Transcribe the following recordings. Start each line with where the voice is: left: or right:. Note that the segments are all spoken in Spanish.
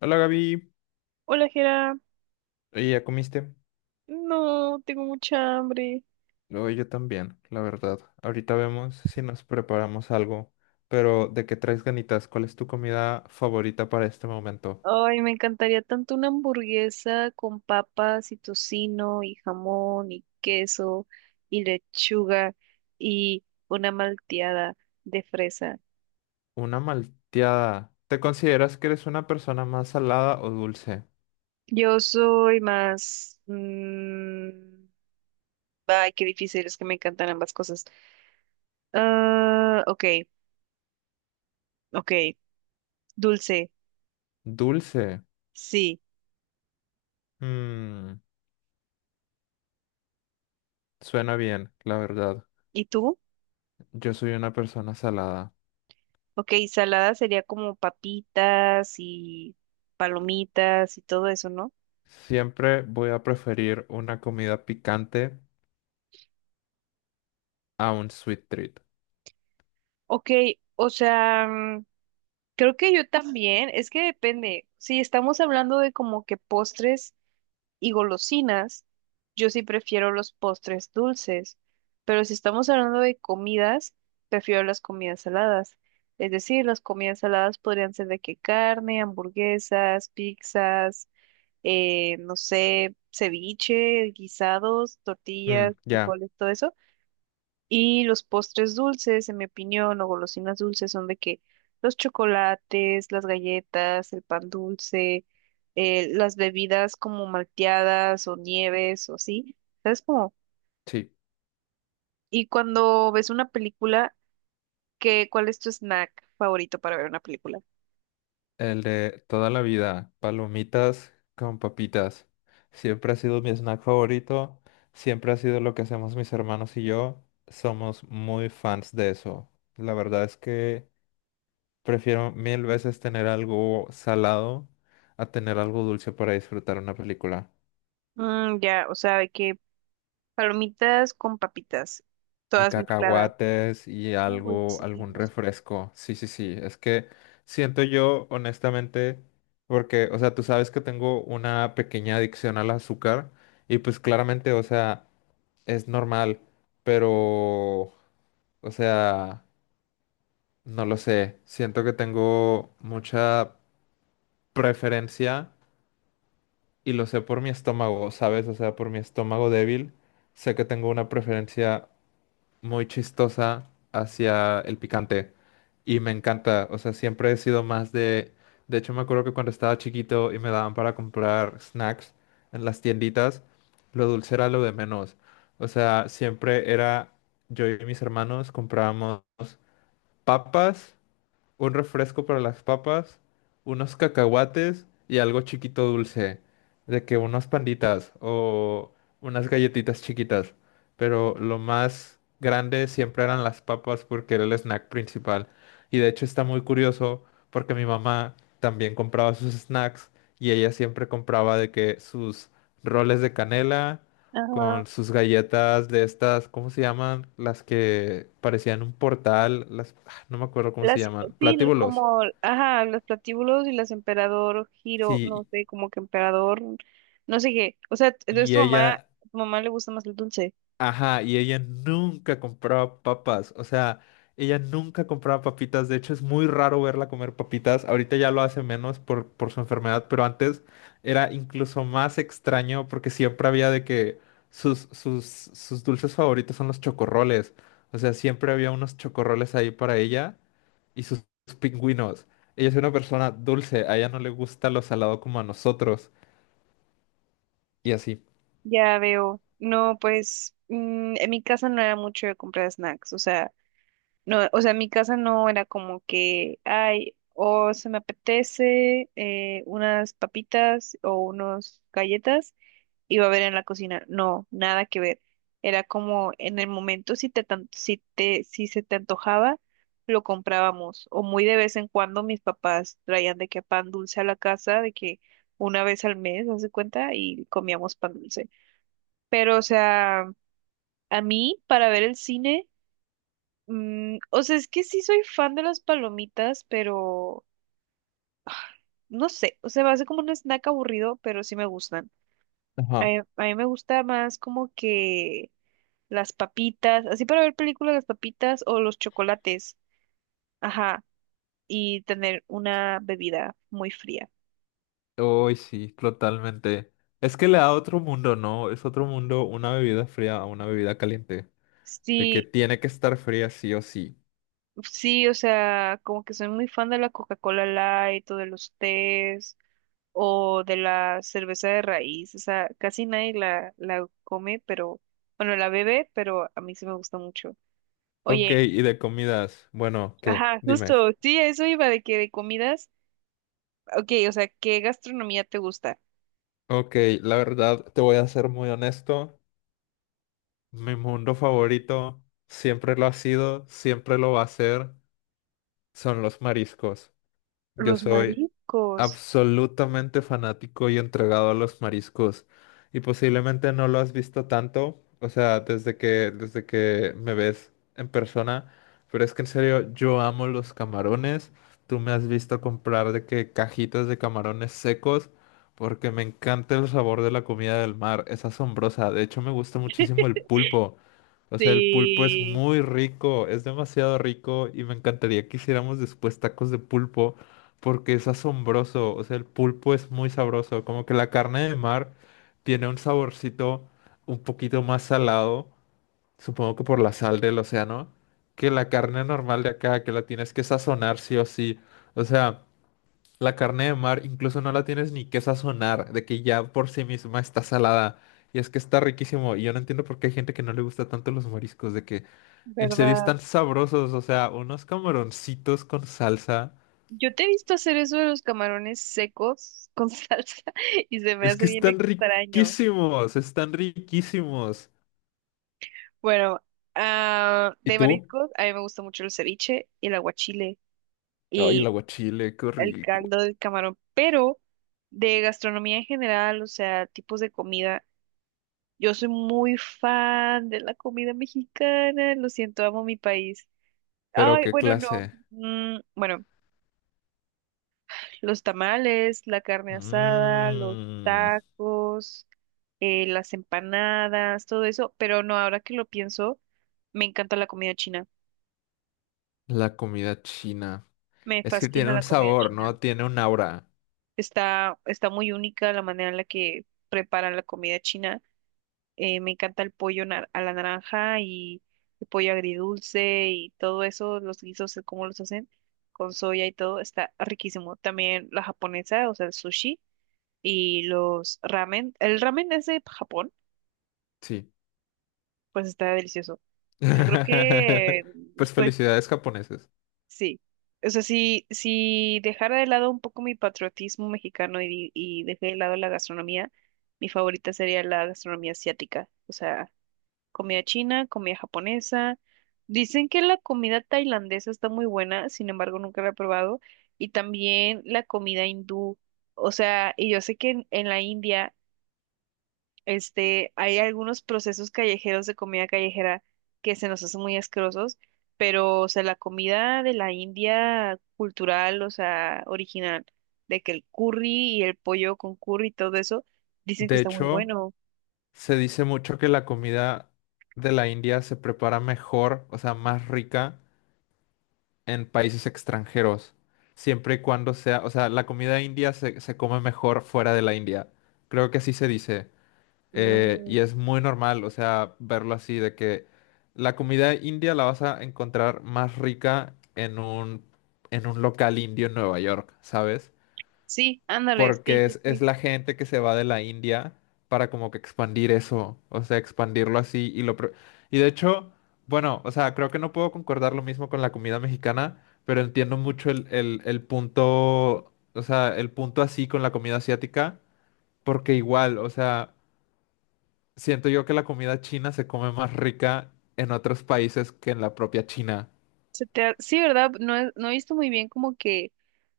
left: Hola Gaby,
right: Hola, Jera.
left: oye, ¿ya comiste?
right: No, tengo mucha hambre.
left: Oye, yo también, la verdad. Ahorita vemos si nos preparamos algo, pero ¿de qué traes ganitas? ¿Cuál es tu comida favorita para este momento?
right: Ay, me encantaría tanto una hamburguesa con papas y tocino y jamón y queso y lechuga y una malteada de fresa.
left: Una malteada. ¿Te consideras que eres una persona más salada o dulce?
right: Yo soy más... ay, qué difícil, es que me encantan ambas cosas. Ok, ok. Dulce,
left: Dulce.
right: sí.
left: Mm, suena bien, la verdad.
right: ¿Y tú?
left: Yo soy una persona salada.
right: Ok, salada sería como papitas y palomitas y todo eso, ¿no?
left: Siempre voy a preferir una comida picante a un sweet treat.
right: Ok, o sea, creo que yo también, es que depende. Si estamos hablando de como que postres y golosinas, yo sí prefiero los postres dulces, pero si estamos hablando de comidas, prefiero las comidas saladas. Es decir, las comidas saladas podrían ser de que carne, hamburguesas, pizzas, no sé, ceviche, guisados,
left: Mm,
right: tortillas,
left: ya,
right: frijoles, todo eso. Y los postres dulces, en mi opinión, o golosinas dulces, son de que los chocolates, las galletas, el pan dulce, las bebidas como malteadas o nieves o así, ¿sabes cómo?
left: sí.
right: Y cuando ves una película, ¿qué, cuál es tu snack favorito para ver una película?
left: El de toda la vida, palomitas con papitas. Siempre ha sido mi snack favorito, siempre ha sido lo que hacemos mis hermanos y yo. Somos muy fans de eso. La verdad es que prefiero mil veces tener algo salado a tener algo dulce para disfrutar una película.
right: Mm, ya, o sea, de que palomitas con papitas,
left: Y
right: todas mezcladas.
left: cacahuates y
right: Uy,
left: algo,
right: sí.
left: algún refresco. Sí, sí, sí. Es que siento yo, honestamente, porque, o sea, tú sabes que tengo una pequeña adicción al azúcar y pues claramente, o sea, es normal, pero, o sea, no lo sé. Siento que tengo mucha preferencia y lo sé por mi estómago, ¿sabes? O sea, por mi estómago débil, sé que tengo una preferencia muy chistosa hacia el picante y me encanta, o sea, siempre he sido más de hecho me acuerdo que cuando estaba chiquito y me daban para comprar snacks en las tienditas, lo dulce era lo de menos, o sea, siempre era yo y mis hermanos comprábamos papas, un refresco para las papas, unos cacahuates y algo chiquito dulce, de que unas panditas o unas galletitas chiquitas. Pero lo más grande siempre eran las papas porque era el snack principal. Y de hecho está muy curioso porque mi mamá también compraba sus snacks y ella siempre compraba de que sus roles de canela con sus galletas de estas, ¿cómo se llaman? Las que parecían un portal, las, no me acuerdo cómo se
right: Las,
left: llaman,
right: sí,
left: platíbulos.
right: como, ajá, los platíbulos y las emperador, giro, no
left: Sí,
right: sé, como que emperador, no sé qué. O sea, entonces
left: y ella,
right: tu mamá le gusta más el dulce.
left: ajá, y ella nunca compraba papas, o sea, ella nunca compraba papitas, de hecho es muy raro verla comer papitas, ahorita ya lo hace menos por su enfermedad, pero antes era incluso más extraño porque siempre había de que sus dulces favoritos son los chocorroles, o sea, siempre había unos chocorroles ahí para ella y sus pingüinos. Ella es una persona dulce, a ella no le gusta lo salado como a nosotros. Y así.
right: Ya veo. No, pues, en mi casa no era mucho de comprar snacks. O sea, no, o sea, en mi casa no era como que, ay, o se me apetece unas papitas o unos galletas. Iba a ver en la cocina. No, nada que ver. Era como en el momento si se te antojaba, lo comprábamos. O muy de vez en cuando mis papás traían de que pan dulce a la casa, de que una vez al mes, haz de cuenta, y comíamos pan dulce. Pero, o sea, a mí, para ver el cine, o sea, es que sí soy fan de las palomitas, pero no sé, o sea, va a ser como un snack aburrido, pero sí me gustan. A
left: Ajá.
right: a mí me gusta más como que las papitas, así para ver películas, las papitas o los chocolates, ajá, y tener una bebida muy fría.
left: Uy, sí, totalmente. Es que le da otro mundo, ¿no? Es otro mundo una bebida fría a una bebida caliente. De que
right: Sí,
left: tiene que estar fría sí o sí.
right: sí, o sea, como que soy muy fan de la Coca-Cola Light o de los tés o de la cerveza de raíz, o sea, casi nadie la come, pero, bueno, la bebe, pero a mí sí me gusta mucho.
left: Ok,
right: Oye,
left: y de comidas. Bueno, ¿qué?
right: ajá,
left: Dime.
right: justo, sí, a eso iba de que de comidas, ok, o sea, ¿qué gastronomía te gusta?
left: Ok, la verdad, te voy a ser muy honesto. Mi mundo favorito, siempre lo ha sido, siempre lo va a ser, son los mariscos. Yo
right: Los
left: soy
right: mariscos.
left: absolutamente fanático y entregado a los mariscos. Y posiblemente no lo has visto tanto, o sea, desde que me ves en persona. Pero es que en serio, yo amo los camarones. Tú me has visto comprar de que cajitas de camarones secos, porque me encanta el sabor de la comida del mar. Es asombrosa. De hecho, me gusta muchísimo el pulpo. O sea, el pulpo es
right: Sí,
left: muy rico, es demasiado rico y me encantaría que hiciéramos después tacos de pulpo porque es asombroso, o sea, el pulpo es muy sabroso, como que la carne de mar tiene un saborcito un poquito más salado, supongo que por la sal del océano, que la carne normal de acá, que la tienes que sazonar sí o sí, o sea, la carne de mar incluso no la tienes ni que sazonar, de que ya por sí misma está salada. Y es que está riquísimo. Y yo no entiendo por qué hay gente que no le gusta tanto los mariscos, de que en serio
right: ¿verdad?
left: están sabrosos. O sea, unos camaroncitos con salsa.
right: Yo te he visto hacer eso de los camarones secos con salsa y se me
left: Es
right: hace
left: que
right: bien
left: están
right: extraño.
left: riquísimos, están riquísimos.
right: Bueno, ah,
left: ¿Y
right: de
left: tú?
right: mariscos, a mí me gusta mucho el ceviche, el aguachile
left: Ay, el
right: y
left: aguachile, qué
right: el
left: rico.
right: caldo del camarón, pero de gastronomía en general, o sea, tipos de comida, yo soy muy fan de la comida mexicana, lo siento, amo mi país.
left: Pero
right: Ay,
left: qué
right: bueno, no.
left: clase.
right: Bueno. Los tamales, la carne asada, los
left: Mmm,
right: tacos, las empanadas, todo eso. Pero no, ahora que lo pienso, me encanta la comida china.
left: la comida china.
right: Me
left: Es que
right: fascina
left: tiene
right: la
left: un
right: comida
left: sabor,
right: china.
left: ¿no? Tiene un aura.
right: Está muy única la manera en la que preparan la comida china. Me encanta el a la naranja y el pollo agridulce y todo eso, los guisos, el cómo los hacen con soya y todo, está riquísimo. También la japonesa, o sea, el sushi. Y los ramen, el ramen es de Japón,
left: Sí.
right: pues está delicioso. Yo creo que,
left: Pues
right: pues
left: felicidades japoneses.
right: sí. O sea, si dejara de lado un poco mi patriotismo mexicano y, y dejé de lado la gastronomía, mi favorita sería la gastronomía asiática. O sea, comida china, comida japonesa. Dicen que la comida tailandesa está muy buena, sin embargo, nunca la he probado. Y también la comida hindú. O sea, y yo sé que en la India. Este, hay algunos procesos callejeros de comida callejera que se nos hacen muy asquerosos, pero, o sea, la comida de la India cultural, o sea, original, de que el curry y el pollo con curry y todo eso, dicen que
left: De
right: está muy
left: hecho,
right: bueno.
left: se dice mucho que la comida de la India se prepara mejor, o sea, más rica en países extranjeros, siempre y cuando sea, o sea, la comida india se come mejor fuera de la India. Creo que así se dice. Y
right: Mm,
left: es muy normal, o sea, verlo así, de que la comida india la vas a encontrar más rica en un, local indio en Nueva York, ¿sabes?
right: sí, ándale, sí,
left: Porque
right: sí,
left: es
right: sí.
left: la gente que se va de la India para como que expandir eso, o sea, expandirlo así y y de hecho, bueno, o sea, creo que no puedo concordar lo mismo con la comida mexicana, pero entiendo mucho el punto, o sea, el punto así con la comida asiática, porque igual, o sea, siento yo que la comida china se come más rica en otros países que en la propia China.
right: Se te ha- sí, ¿verdad? No, no he visto muy bien como que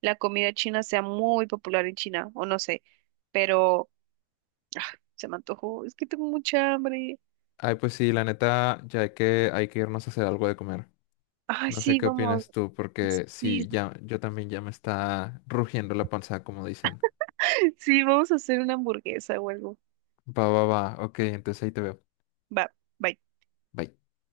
right: la comida china sea muy popular en China, o no sé, pero ah, se me antojó, es que tengo mucha hambre.
left: Ay, pues sí, la neta, ya hay que irnos a hacer algo de comer.
right: Ay,
left: No sé
right: sí,
left: qué
right: vamos.
left: opinas tú, porque
right: Sí,
left: sí, ya, yo también ya me está rugiendo la panza, como dicen.
right: sí, vamos a hacer una hamburguesa o algo.
left: Va, va, va, ok, entonces ahí te veo.
right: Va, bye.
left: Bye.